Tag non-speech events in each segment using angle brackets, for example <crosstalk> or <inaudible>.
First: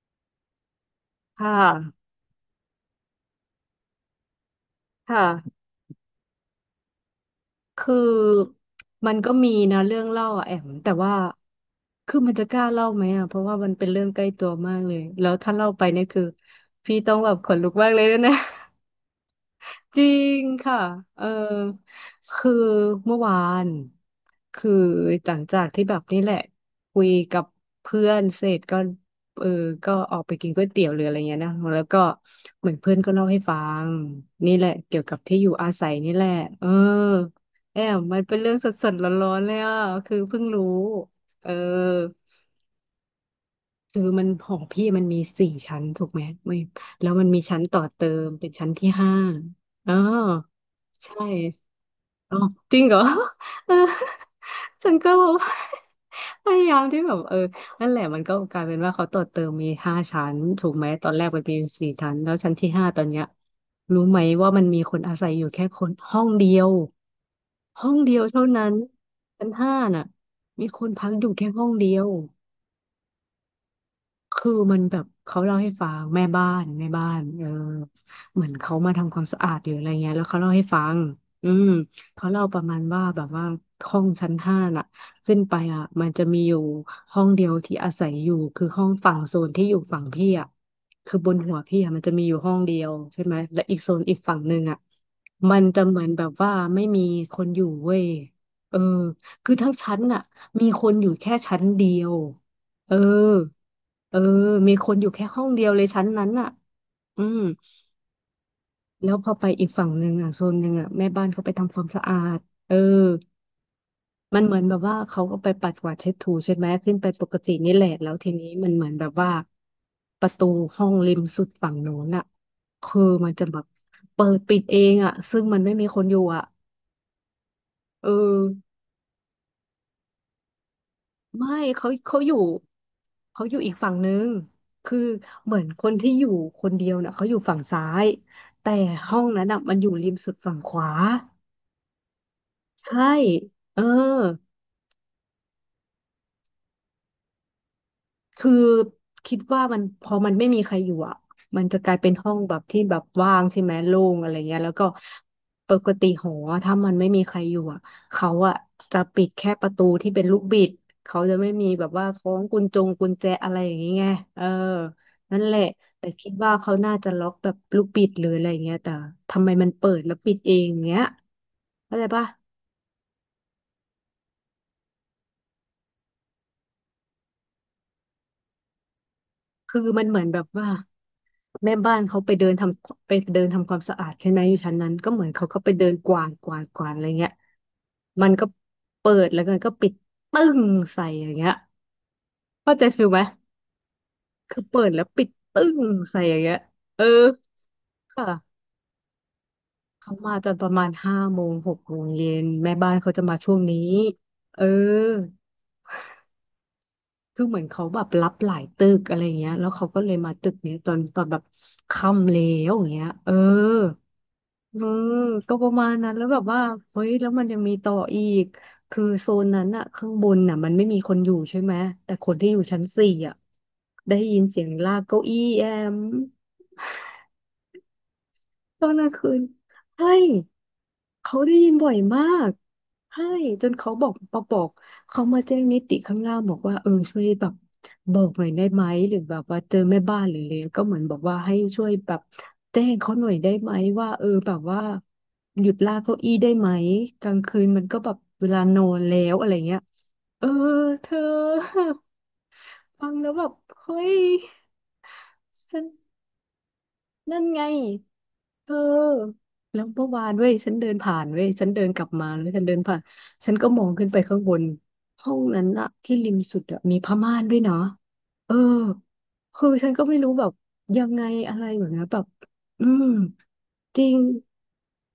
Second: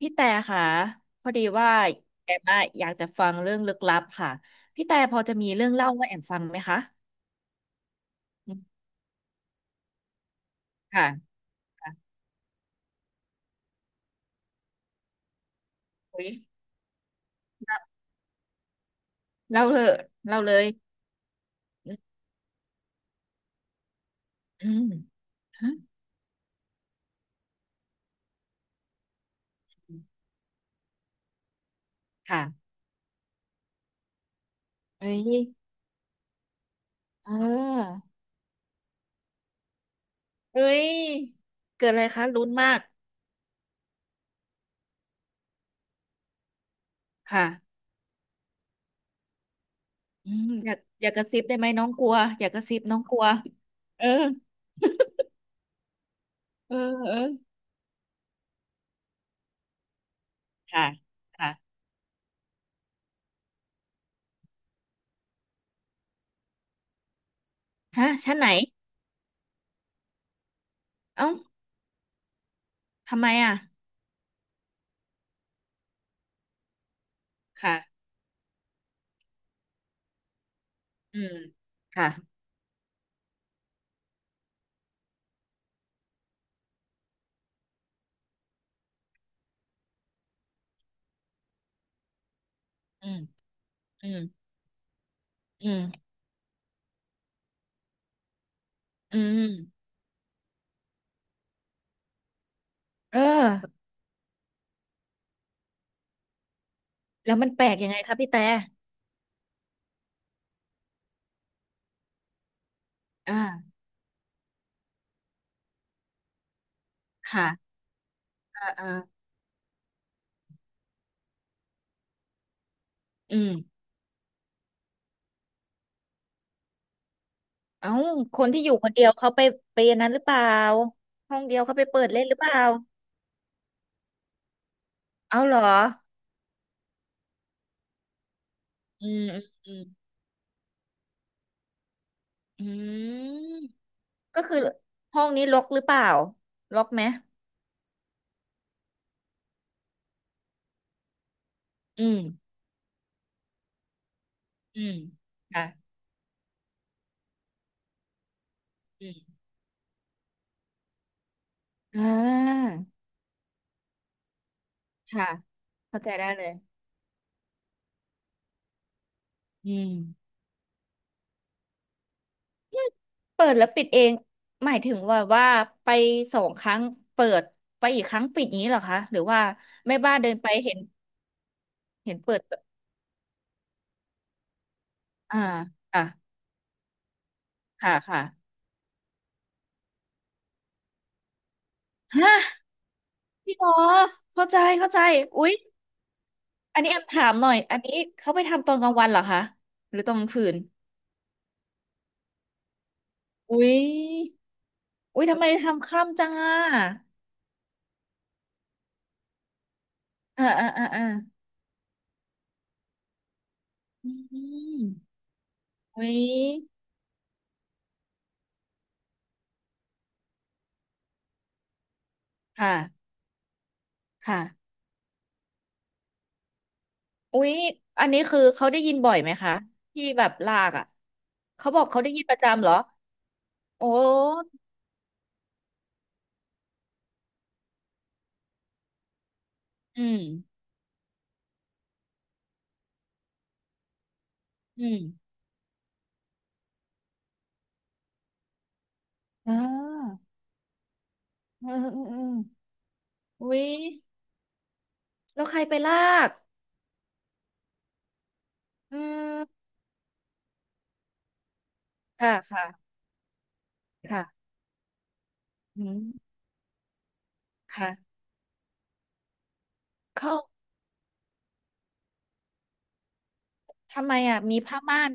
พี่แต่ค่ะพอดีค่ะว่าแอมอะอยากจะฟังเรื่องลึกลับค่ะพี่แต่พอจะมีค่ะ เรื่องเล่าว่าแอมฟังไหมคะคืออืมมันก็มีนะเรื่องเล่าอะแอมแต่ค่ะว่าค่ะคือมันจะกล้าเล่าไหมอ่ะ เพราะว่ามันเป็นเรื่องใกล้ตัวมากเลย แล้วถ้าเล่าไปเนี่ยคืออุ๊ยพี่ต้องแบบขนลุกมากเลยนะ เล่าเลยจริเล่างเลยค่ะเออคือเมื่อวานอืคือมหลังจาอืกมที่แบบนี่แหละคุยกับเพื่อนเสร็จก็เออก็ออกฮะไปกินก๋วยเตี๋ยวหรืออะไรเงี้ยนะแล้วก็เหค่ะมือนเพื่อนก็เล่าให้ฟังนี่แหละเกี่ยวเอ้กับยที่อยู่อาศัยนี่แหละเออเแอมออมันเป็นเรื่องสดๆร้อนๆเลยอ่ะคือเพิ่งเอ้รู้ยเออเกิดอะไรคะลุ้นมากคือมันหอพี่มันมีสี่ชั้นถูกไหมไม่แล้วมันมีค่ะชั้นต่อเติมเป็นชั้นที่ห้าอ๋อ อืมอยากอยากใช่กระซิบได้ไหมน้องกลัวอ๋ออยากกระจซิริบงเหน้รออ งกลัว <laughs> เออเออฉันก็แบบ <laughs> พยาเอยาอมที่แบเอบอเออนั่นแหละมันก็กลายเป็นว่าเขาต่อเติมมีห้าชั้นถูกไหมค่ะตอนแรกมันค่ะมีสี่ชั้นแล้วชั้นที่ห้าตอนเนี้ยรู้ไหมว่ามันมีคนอาศัยอยู่แค่คนห้องเดียวห้องฮะเดียวชั้นเท่าไหนนั้นชั้นห้าน่ะมีคนพักอเอ้ายู่แค่ห้องเดียว ทำไมอ่ะคือมันแบบเขาเล่าให้ฟังแม่บ้านเออค่ะเหมือนเขามาทำความสะอาดหรืออะไรเงี้ยแล้วเขาเล่าให้ฟังอืมอืมค่ะเขาเล่าประมาณว่าแบบว่าห้องชั้นห้าน่ะขึ้นไปอ่ะมันจะมีอยู่ห้องเดียวที่อาศัยอยู่คือห้องฝั่งโซนที่อยู่ฝั่งพี่อ่ะคือบนหัวพี่อ่ะมันจะมีอยู่ห้องเดียวอืม ใช่ไหมและอีกโซนอือีม กฝั่งหนึ่งอ่ะมันอืจะมเหมือนแบบว่าไม่มีคนอยู่เว้ยเอออืมคือทั้งชั้นน่ะมีคนอยู่แค่ชั้นเดียว เออเออเออมีคนอยู่แค่ห้องเดียวเลยชั้นนั้นน่ะอืแล้วมมันแปลกยังไงคะพี่แต่แล้วพอไปอีกฝั่งหนึ่งอ่ะโซนหนึ่งอ่ะแม่บ้านเขาไปทำความสะอาดเอออ่ามันเหมือนแบบว่าเขาก็ไปปัดกวาดเช็ดถูใช่ไหมขึ้นไปปกค่ะตินี่แหละแล้วทีนี้เอ่ามันเหมือาอนแบบว่าประตูห้องริมสุดฝั่งโน้นอ่ะคือมันอืจะแบบมเปิดปิดเองอ่ะซึ่งมันไม่มีคนอยู่อ่ะเอ้าเออ คนที่อยู่คนเดียวเขาไปอันนั้นหรือเปล่าห้องไม่เดียวเขาไปเขาเปิดเขาเล่นอหรืยู่อเปล่าเขาอยู่อีกฝั่งนึงคือเอาเหเหรมือนอคนที่อยู่คนเดียวน่ะเขาอยู่ฝั่งซ้ายแต่อืห้อมงนั้นน่ะอืมันมอยู่ริมสุดฝั่งขวาอืมอืใช่มเออ ก็คือห้องนี้ล็อกหรือเปล่าล็อกไหมคือคิดว่ามันพอมันไม่มีใครอยู่อ่ะมันจะกลายอืเป็นมห้องแบบที่แบบว่างใช่ไหมโล่งอะไรเงี้ยแล้วอืก็มค่ะปกติหอถ้ามันไม่มีใครอยู่อ่ะเขาอ่ะจะอืปิดมแค่ประตูที่เป็นลูกบิดเขาจะไม่มีแบบอ่ว่าคล้องกุญาจงกุญแจอะไรอย่างงี้ไงเออค่ะนั่นแหละเข้าแต่ใจได้คิดเลว่ายเขาน่าจะล็อกแบบลูกบิดหรืออะไรเงี้ยแต่ทำไมมันอืเปิดแล้วม ปิดเองเงี้ยเข้าใจปะ เปิดแล้วปิดเองหมายถึงว่าว่าไปสองครั้งเปิดไปอีกครั้งปิดอย่างนี้เหรอคะหรือว่าคือแม่มันบ้าเหนมือนเดิแบนบไปว่าเห็นแม่บ้านเห็นเขาเปิดไปเดินทำความสะอาดใช่ไหมอยู่ชั้นนั้นก็เหมือนอ่าเขาก็ไปเดินกวาค่ะดกวาดกวาดอะไรเงี้ยค่ะค่ะมันก็เปิดแล้วก็ปิดตึ้งใส่อย่างเงี้ยฮะเข้าใจฟิลไหมพี่หมอเข้าใจคือเปิเข้าดใจแล้วปิดอุ๊ยตึ้งใส่อย่างเงี้ยอันนี้แอเออมถามหน่อยอันนี้เขาไปค่ะทำตอนกลางวันเหรอคะหรือตเขาอนกลางมาคืตอนนประมาณห้าโมงหกโมงเย็นแม่บ้านเขาจะมาช่วงอุ๊ยนี้เออ อุ๊ยทำไมทำค่ำจังอ่ะคือเหมือนเขาแบบรับหลายตึกอะไรเงี้ย แล้วเขาก็เลยมาอ่าตึกอ่าเนี้ยอ่าตอนอ่าตอนแบบค่ำแล้วอย่างเงี้ย เออ อืเอมอ ก็ประมาณอุ๊นั้นยแล้วแบบว่า เฮ้ย แล้วมันยังมีต่ออีก คือโซนนั้นอะข้างบนน่ะมันไม่มีคนอยู่ใช่ไหม แต่คนที่อยู่ค่ะชั้นสี่อะได้ยินเสียค่ะ งลากเก้าอี้แอม อุ๊ยอันนี้คือเขาได้ตอยินนกลาบ่งอยไหมคืนคะที่ใช่แบบลากอ่ะเขาได้ยิเขานบอกบ่อยเขาได้ยิมานประกจำเหรอใช่จนโอเขาบ้อกเขามาแจ้งนิติข้างล่างบอกว่าเออช่วยแบบบอกหน่อยได้ไหมหรือแบบว่าเจอแม่อืบ้ามนหรืออะไรก็เหมือนบอกว่าให้ช่วยแบบแจ้งเขาหน่อยได้ไหมว่าเออแบบว่าอืมหยุดลากเก้าอี้ได้ไหมกลางคืนมันก็แบบเวลานอนแล้วอะไรอ่เงี้ยาเออเธอ อืมอืมอืม <laughs> ฟังแล้วแบบอุ๊ยเฮ้ยแล้วใครไปฉัน ลากนั่นไง เออ อืมแล้วเมื่อวานเว้ยฉันเดินผ่านเว้ยฉันเดินกลับมาค่ะแล้วฉันเดินค่ะผ่าน ฉันก็มองขึ้นไปค่ะข้างบนห้องนั้นอือะที่ริมมสุดอะมีผ้าม่านด้วยนะค่ะเออ คือฉันก็ไม่รู้เขาแบบยังไงอะไรแบบนี้นแบบอืม จทำริไมง อ่ะมีผ้าม่าน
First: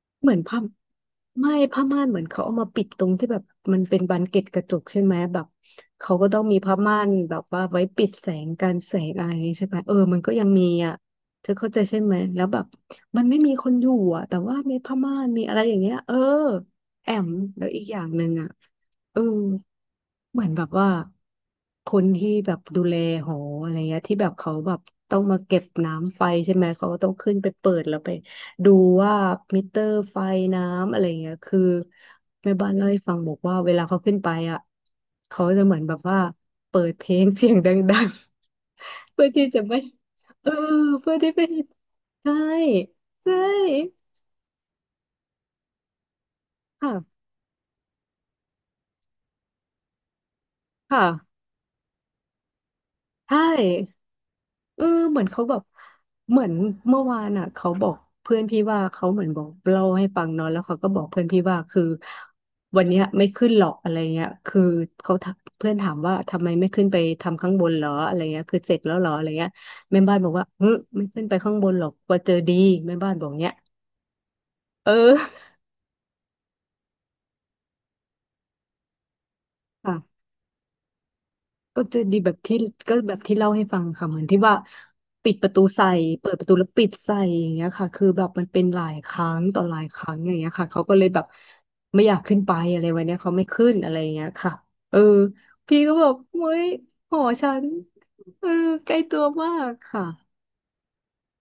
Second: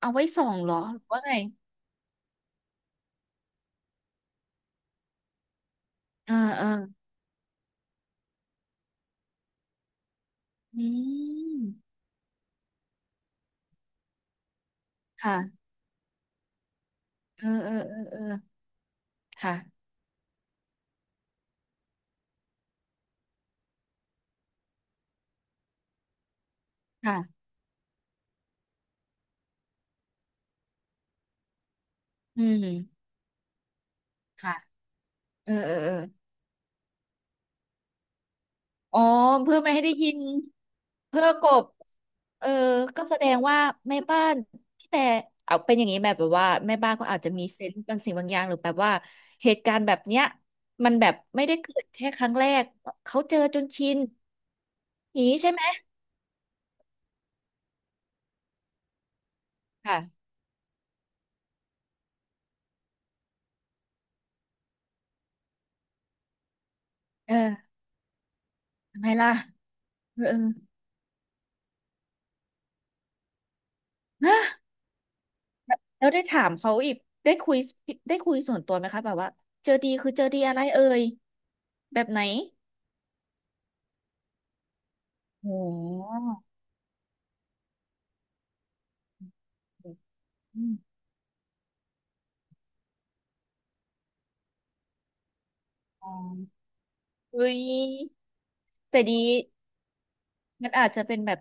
เอาไว้เหมือนส่องผ้าเหรอหรือว่าไงไม่ผ้าม่านเหมือนเขาเอามาปิดตรงที่แบบมันเป็นบานเกล็ดกระจกใช่ไหมแบบเขาก็เอ่าต้องมีอ่าผ้าม่านแบบว่าไว้ปิดแสงการแสงอะไรอย่างงี้ใช่ไหมเออมันก็ยังมีอือ่ะเธอเข้าใจมใช่ไหมแล้วแบบมันไม่มีคนอยู่อ่ะแต่ว่ามีผ้าม่านค่ะมีอะไรอย่างเงี้ยเออแอมเออแล้วเอออีกอเอย่าองเอหอนึ่งอ่ะเออ ค่ะเหมือนแบบว่าคนที่แบบดูแลหออะไรเงี้ยที่แบบเขาแบบต้องมาเก็บน้ำไฟใช่ไหมเขาก็ต้องขึ้นค่ะไปเปิดแล้วไปดูว่ามิเตอร์ไฟน้ำอะไรเงี้ยคืออืแม่บ้านเล่าให้มฟังบอกว่าเวลาเขาขึ้นไปค่ะอ่ะเขาเออจะเอเหมืออนเอแบอ บว่าเปิดเพลงเสียงดังๆ อ๋อ <laughs> เพื่อที่เพื่อจะไม่ไม่ให้ได้ยินเออเพื่อเพื่อที่กไม่บใช่เออก็แสดใช่งว่าแม่บ้านพี่แต่เอาเป็นอย่างนี้แบบว่าแม่บ้านก็อาค่ะจจะมีเซนส์บางสิ่งบางอย่างหรือแบบว่าเหตุการณ์แบบเนี้ยมันแบบค่ะไม่ได้เกิดแค่ครั้งแรกเขาใชเจอจนชิน่ เอออเหมืย่าอนงนี้เขาใช่แบไหบมเหมือนเมื่อวานอ่ะเขาบอกเพื่อนพี่ว่าเขาเหมือนบอกเล่าให้ฟัค่ะงเนาะแล้วเขาก็บอกเพื่อนพี่ว่าคือวันเนี้ยไม่ขึ้นหรอกอะไรเงี้ยคือเขาถามเพื่อนถามว่าทำไมไม่ขึ้นไปเอทำข้างบอนเหรออะไรเงี้ยคือเสร็จแล้วทำเหรไมออะไรล่ะเงี้ยแม่บ้าเอนอบอกเออว่าเฮ้ยไม่ขึ้นไปข้างบนหรอกกลัวเจอดีแม่บ้านบอกเงี้ยฮะเออแล้วได้ถามเขาอีกได้คุยได้คุยส่วนตัวไหมคะแบบว่าเจอดีคือค่ะ เจอดีอะไรเอ่ยก็จะแบบดีไหนแบบที่ก็แบบที่เล่าให้ฟังค่ะเหมือนที่ว่าปิดปโอ้โระตูใส่เปิดปหระตูแล้วปิดใส่อย่างเงี้ยค่ะคือแบบมันเป็นหลายครั้งต่อหลายครั้งอย่างเงี้ยค่ะอืเขาก็มเลยแบบไม่อยากขึ้นไปอะไรวันเนี้ยเขาไม่ขึ้นอะไรอย่างเงี้ยค่ะเออพี่ก็บอ๋ออ กเฮ้ยหอฉัอุ้ยนเออใกล้แต่ตัดีวมากค่ะมันอาจจะเป็นแบบ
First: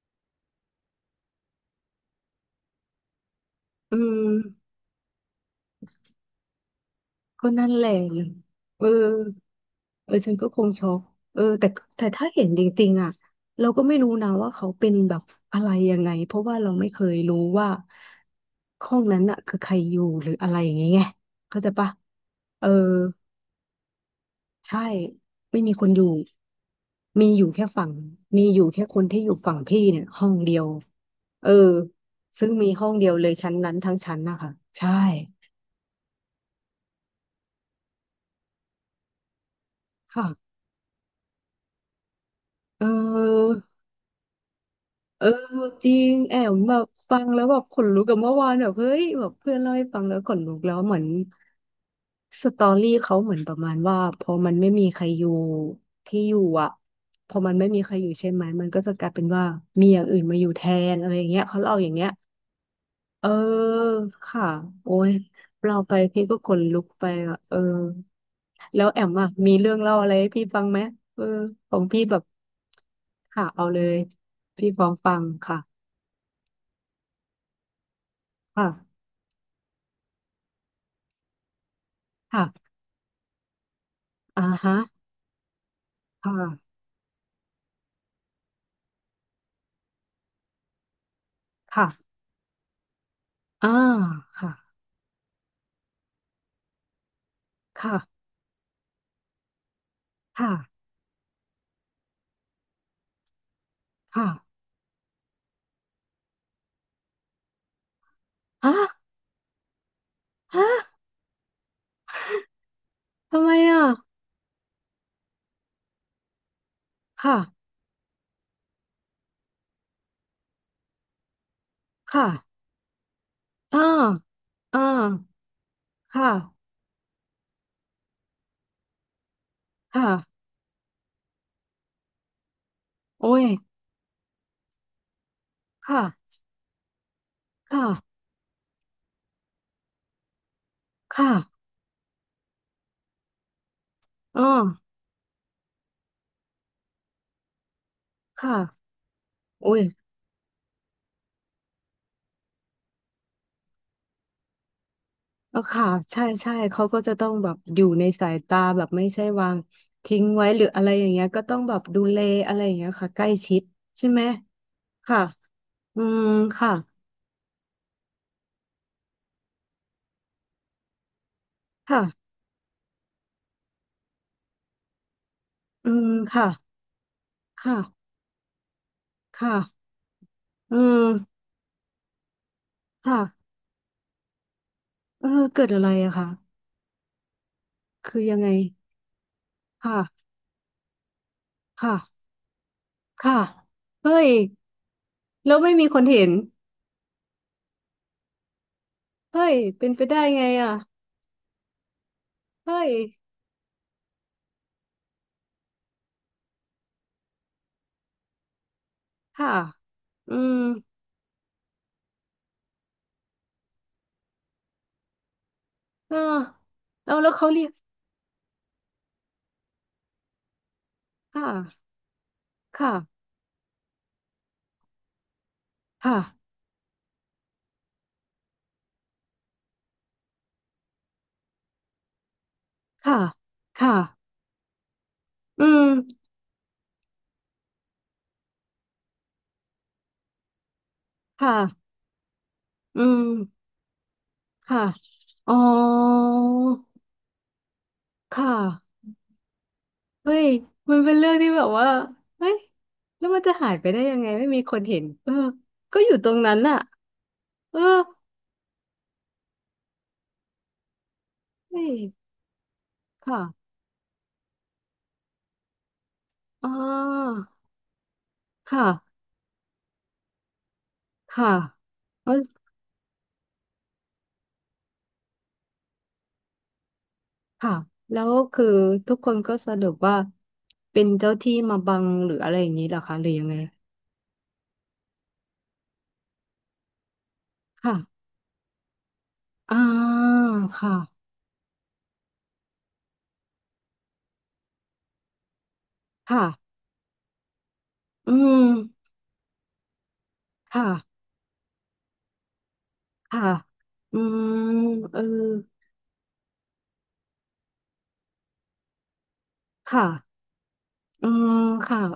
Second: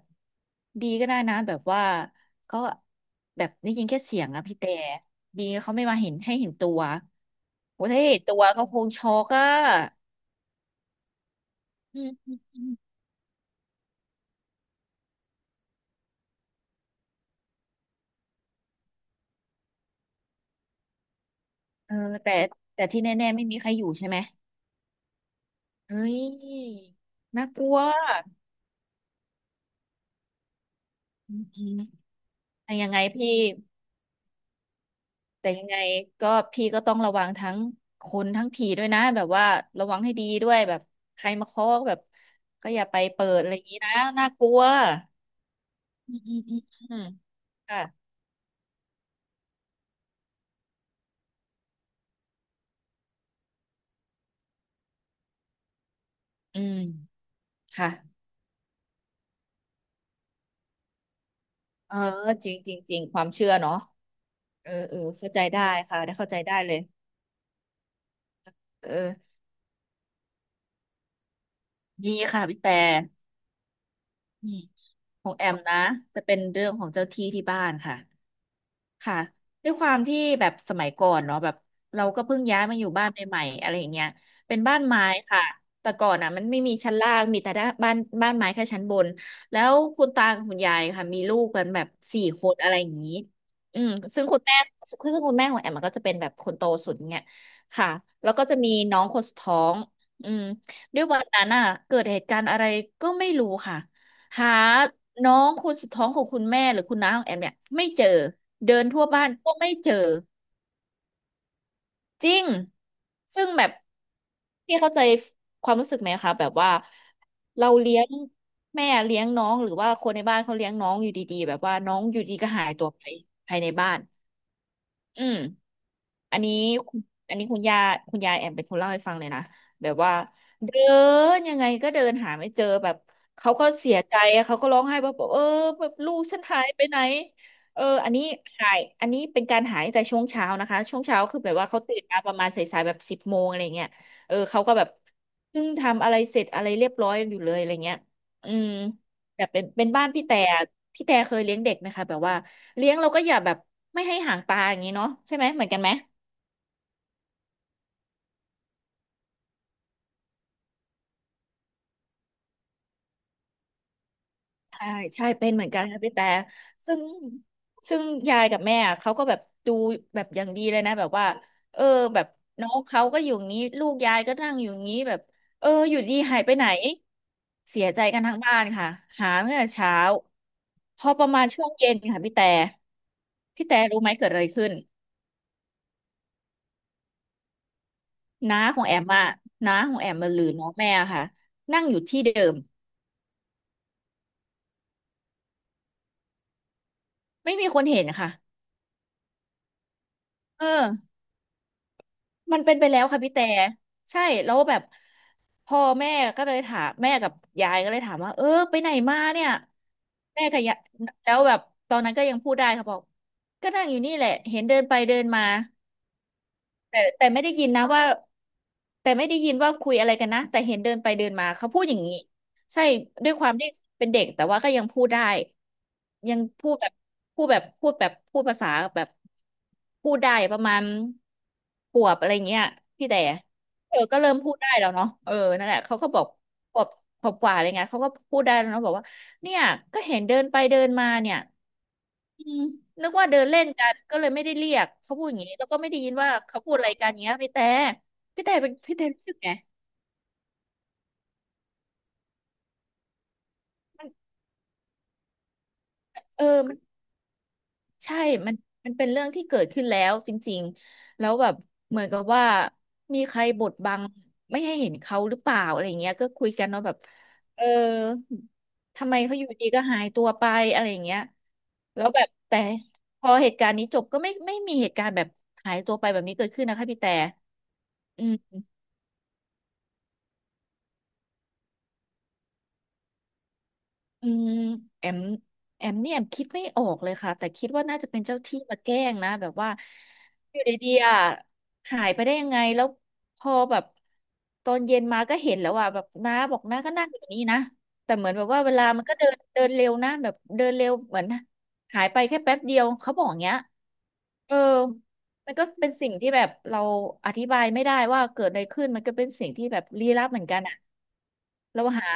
ดีก็ได้นะแบบว่าเขาแบบได้ยินอืแค่เสียงมอะพี่แต่ดีเขาไม่มาเห็นให้เห็นตัวก็นั่นแหโอ้ละถ้าเห็นตัวเขาคเองอ ช็อกอะเออฉันก็คงช็อกเออแต่อืแต่มถ้าอืมเห็นอืจมริงๆอ่ะเราก็ไม่รู้นะว่าเขาเป็นแบบอะไรยังไงเพราะว่าเราไม่เคยรู้ว่าห้องนั้นอ่ะคือใครอยู่หรืออะไรอย่างเงี้ยไงเข้าใจปะเออแต่เออแต่ที่แน่ๆไม่มีใครอยู่ใช่ไหมใช่ไม่มีคนอเฮ้ยู่ยมีอน่ายู่กแค่ลัวฝั่งมีอยู่แค่คนที่อยู่ฝั่งพี่เนี่ยห้องเดียวอืมเอออืมซึ่งมีแต่ห้ยัองงไงเดียวเลพี่ ยชั้นนั้นทั้งชั้นนะคะใช่แต่ยังไงก็พี่ก็ต้องระวังทั้งคนทั้งผีด้วยนะแบบว่าระวังให้ดีด้ค่ะวยแบบใครมาเคาะแบบก็อเอย่าไปเปิดอะไรอย่างนี้อ นะน่ากลัวเออจริงอืมแออืมมอืมแบบอืมฟังแล้วแบบขค่ะนลุกกับเมื่อวานแบบเฮ้ยแบบเพื่อนเล่าให้ฟังแล้วขนลุกแล้วเหมือนสตอรี่เขาเหมือนประมาณว่าพอมันไม่มีใครอยู่ที่อยู่อือ่ะมพอมันไม่มีใครอยู่ค่ะใช่ไหมมันก็จะกลายเป็นว่ามีอย่างอื่นมาอยู่แทนอะไรอย่างเงี้ยเขาเล่าอย่างเออเงี้ยจริงจริงจริงควาเอมอเชื่อเนาะค่ะเออโอ้เออยเข้าใจได้เราไปค่ะได้พี่เข้าก็ใจขได้นเลลุยกไปอ่ะเออแล้เอวแอมอ่ะอมีเรื่องเล่าอะไรให้พี่ฟังไหมเออของพี่มีแบบค่ะพี่แต่ค่ะเอาเลยอืมพี่พร้อมฟังของแอมนะค่ะจะเป็นเรื่องของเจ้าที่ที่บ้านค่ะ ค่ะ ค่ะด้วยความที่แบบสมัยก่อนเนาะแบบเราก็เพิ่งย้ายค่ะมาอยู่บ้านใหม่ๆอะไรอย่างเงี้ยอ่าเป็นฮะบ้านไม้ค่ะแต่ก่อนอ่ะมันไม่ค่ะมีชั้นล่างมีแต่ด้านบ้านบ้านไม้แค่ชั้นบนแล้วคุณตากับคุณยายค่ะมีลูกกันแบค่ะบ4 คนอะไรอย่างนี้อ่าอืมซึ่งคุณค่ะแม่ซึ่งคุณแม่ของแอมมันก็จะเป็นแบบคนโตสุดเงี้ยค่ะค่ะแล้วก็จะมีน้องคนสุดท้องอืมค่ะด้วยวันนั้นอ่ะเกิดเหตุการณ์อะไรก็ไม่รู้ค่ะ ค่ะหาน้องคนสุดท้องของคุณแม่หรือคุณน้าของแอมเนี่ยไม่เจอฮะเดินทั่วบ้านก็ไม่เจอฮะจริงทำซึ่งไมแบบอ่ะพี่เข้าใจความรู้สึกไหมคะแบบว่าค่ะเราเลี้ยงแม่เลี้ยงน้องหรือว่าคนในบ้านเขาเลี้ยงน้องอยู่ดีๆแบบว่าน้องอยู่ค่ะดีก็หายตัวไปภายในอ่าบ้านอ่าอืม ค่ะอันนี้คุณอันนี้คุณยายแอมเป็นคนเล่าให้ฟังเลยนะแบบว่าค่ะเดินยังไงก็เดินหาไม่เจอแบบโอ้ยเขาก็เสียใจอะเขาก็ร้องไห้แบบเออแบบลูกค่ะฉันหายไปไหนเออค่ะอันนี้หายอันนี้เป็นการหายตั้งแต่ช่วงเช้านะคะช่วงเช้าค่ะคือแบบว่าเขาตื่นมาประมาณสายๆแบบ10 โมงอะไรเงี้ยเอออ่าเขาก็แบบเพิ่งทำอะไรเสร็จอะไรเรียบร้อยอยู่เลยอะไรเงี้ยอืมค่ะแบบเป็นโอ้ยเป็นบ้านพี่แต่พี่แต่เคยเลี้ยงเด็กไหมคะแบบว่าเลี้ยงเราก็อย่าแบบไม่ให้ห่างตาอย่างนี้เนาะใช่ไหมเออเหมือนกันค่ะไหม ใช่ใช่เขาก็จะต้องแบบอยู่ในสายตาแบบไม่ใช่วางทิ้งไว้หรืออะไรอย่างเงี้ยก็ต้องแบบดูแลอะไรอย่างเงี้ยค่ะใกล้ชิดใช่ไหมใช่ค่ะ ใช่เป็นเหมือนกันค่ะอืพี่ม แต่ค่ะซึ่งซึ่งยายกับแม่อะเขาก็แบบดูแบบอย่างดีเลยนะแบบว่าเออแบบค่ะน้องเขาก็อยู่อย่างนี้ลูกยายก็นั่งอยู่อย่างนี้แบบเอออือยู่มดีหายค่ะ ไปไหนค่ะเสียใจกันทั้งบ้านค่ะหาตั้ค่ะงแต่เช้าเออพอประมาณช่วงเย็นค่ะพี่แต่ค่ะพี่แต่รู้ไหมเกิดอะไรขึ้นเออเกิดอะไรอะคะคือยังไงน้าของแอมอะน้าของแอมค่ะมาหรือน้องแม่อะค่ะนั่งค่ะอยู่ที่เดิมค่ะเฮ้ยแล้วไม่มีคนเห็นไม่มีคนเห็นค่ะเฮ้ยเป็นไปได้ไงเอะออ มันเป็นเฮ้ไปยแล้วค่ะพี่แต่ใช่แล้วแบบพ่อแม่ก็เลยถามแม่กับยายก็เลยถามว่าเออไปไหนมาเนี่ค่ะยอืแม่มกับยายแล้วแบบตอนนั้นก็ยังพูดได้ค่ะบอกก็นั่งอยู่นี่แหละเห็นเดินไปเดินมา เออแต่แล้วแต่แล้วไม่เขาได้เรียิยนกนะว่าแต่ไม่ได้ยินว่าคุยอะไรกันนะแต่เห็นเดินไปเดินคมาเขาพูด่ะอย่างนี้ใช่ค่ะด้วยความที่เป็นเด็กแต่ว่าก็ยังพูดได้ยังค่ะพูดแบบพูดแบบพูดภาษาแบบพูดได้ประมาณปวบอะไรเงี้ยพี่แต่ค่ะค่ะเออก็เริ่มพูดได้แล้วเนาะเอออืนั่นแหละมเขาก็บอกปวบปวบกว่าอะไรเงี้ยเขาก็พูดได้แล้วเนาะบอกว่าเนี่ยก็เห็นเดินไปเดินมาเนี่ย ค่ะอืมอืนึกมว่าเดินเล่นกันก็เลยไม่ได้เรียค่ะกเขาพูดอย่างอ๋นี้อแล้วก็ไม่ได้ยินว่าเขาพูดอะไรกันเงี้ยพี่แต่พี่ค่ะ แต่เป็นพี่แต่รู้สึกไงเฮ้ย มันเป็นเรื่องที่แบบว่าเฮ้ย แล้วมันจะหายไปได้ยังไงไม่มีคนเห็นเออก็อยู่ตรงเออนั้นมัน่ะนเออใช่มันมันเป็นเรื่องที่เกิดขึ้นแล้วจริงๆแล้วแบบเฮ้ยเหมือนกับว่ามีใครบค่ะดบังไม่ให้เห็นเขาหรือเปล่าอะไรเงี้ยก็คุยกัอ๋นอเนาะแบบเออค่ะทำไมเขาอยู่ดีก็หายตัวไปอะไรเงี้ยค่ะแล้วแบเอบอแต่พอเหตุการณ์นี้จบก็ไม่มีเหตุการณ์แบบหายตัวไปแบบนี้เกิดขึ้นนะคะพี่แต่ค่ะแล้อืวม คือทุกคนก็สรุปว่าเป็นเจ้าที่มาบังหรืออะไรอย่างนี้เหรอคะหรือยังไงอืมแอมแอมเนี่ยแอมคิดไม่ออกเลยค่ะแต่คิดว่าค่ะน่าจะเป็นเจ้าที่มาแกล้งนะแบบว่าอ่าอยู่คดีๆอ่ะ่ะหายไปได้ยังไงแล้วพอแบบตอนเย็นมาก็เห็นแล้วอ่ะแบบน้าบอกค่ะน้าก็นั่งอยู่นี่นะแต่เหมืออืนแบบว่ามเวลามันก็เดินเดินเร็วนะแบบเดินค่ะเร็วเหมือนหายไปแค่แป๊บเดียวเขาบอกอย่าค่ะงเงี้ยอืมเออ เออมันก็เป็นสิ่งที่แบบเราอธิบายไม่ได้ว่าเกิดอะไรขึ้นมันก็เป็นสิ่งที่แบบค่ะลี้ลับเหมือนกันอะอืมเราค่ะ หา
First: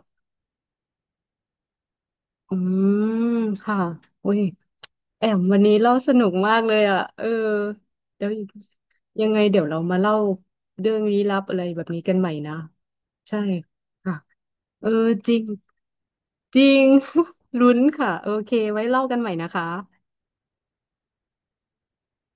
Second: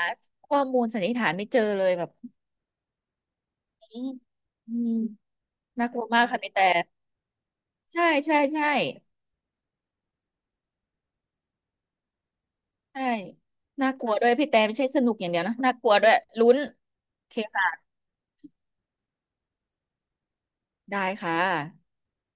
ข้อมูลสันนิษฐานไม่เจอเลยแบบอืมค่ะอืมอุ้ยอืมแอมวันนี้น่าเล่ากลัวสมานุกกค่ะพี่มากแต่เลยอ่ะเออใช่เดี๋ยวใช่ใช่ยังไงเดี๋ยวเรามาเล่าเรื่องลี้ลับอะไรแบบนี้กันใหม่นะใช่ใช่น่ากลัค่ะวด้วยพี่แต่ไม่เอใช่อสนุกอย่าจงเดีริยงวนะน่ากลัวด้วยลุ้จนริง โอเค <laughs> ค่ะลุ้นค่ะโอเคไว้เล่ากันใหม่นะคะได้ค่ะ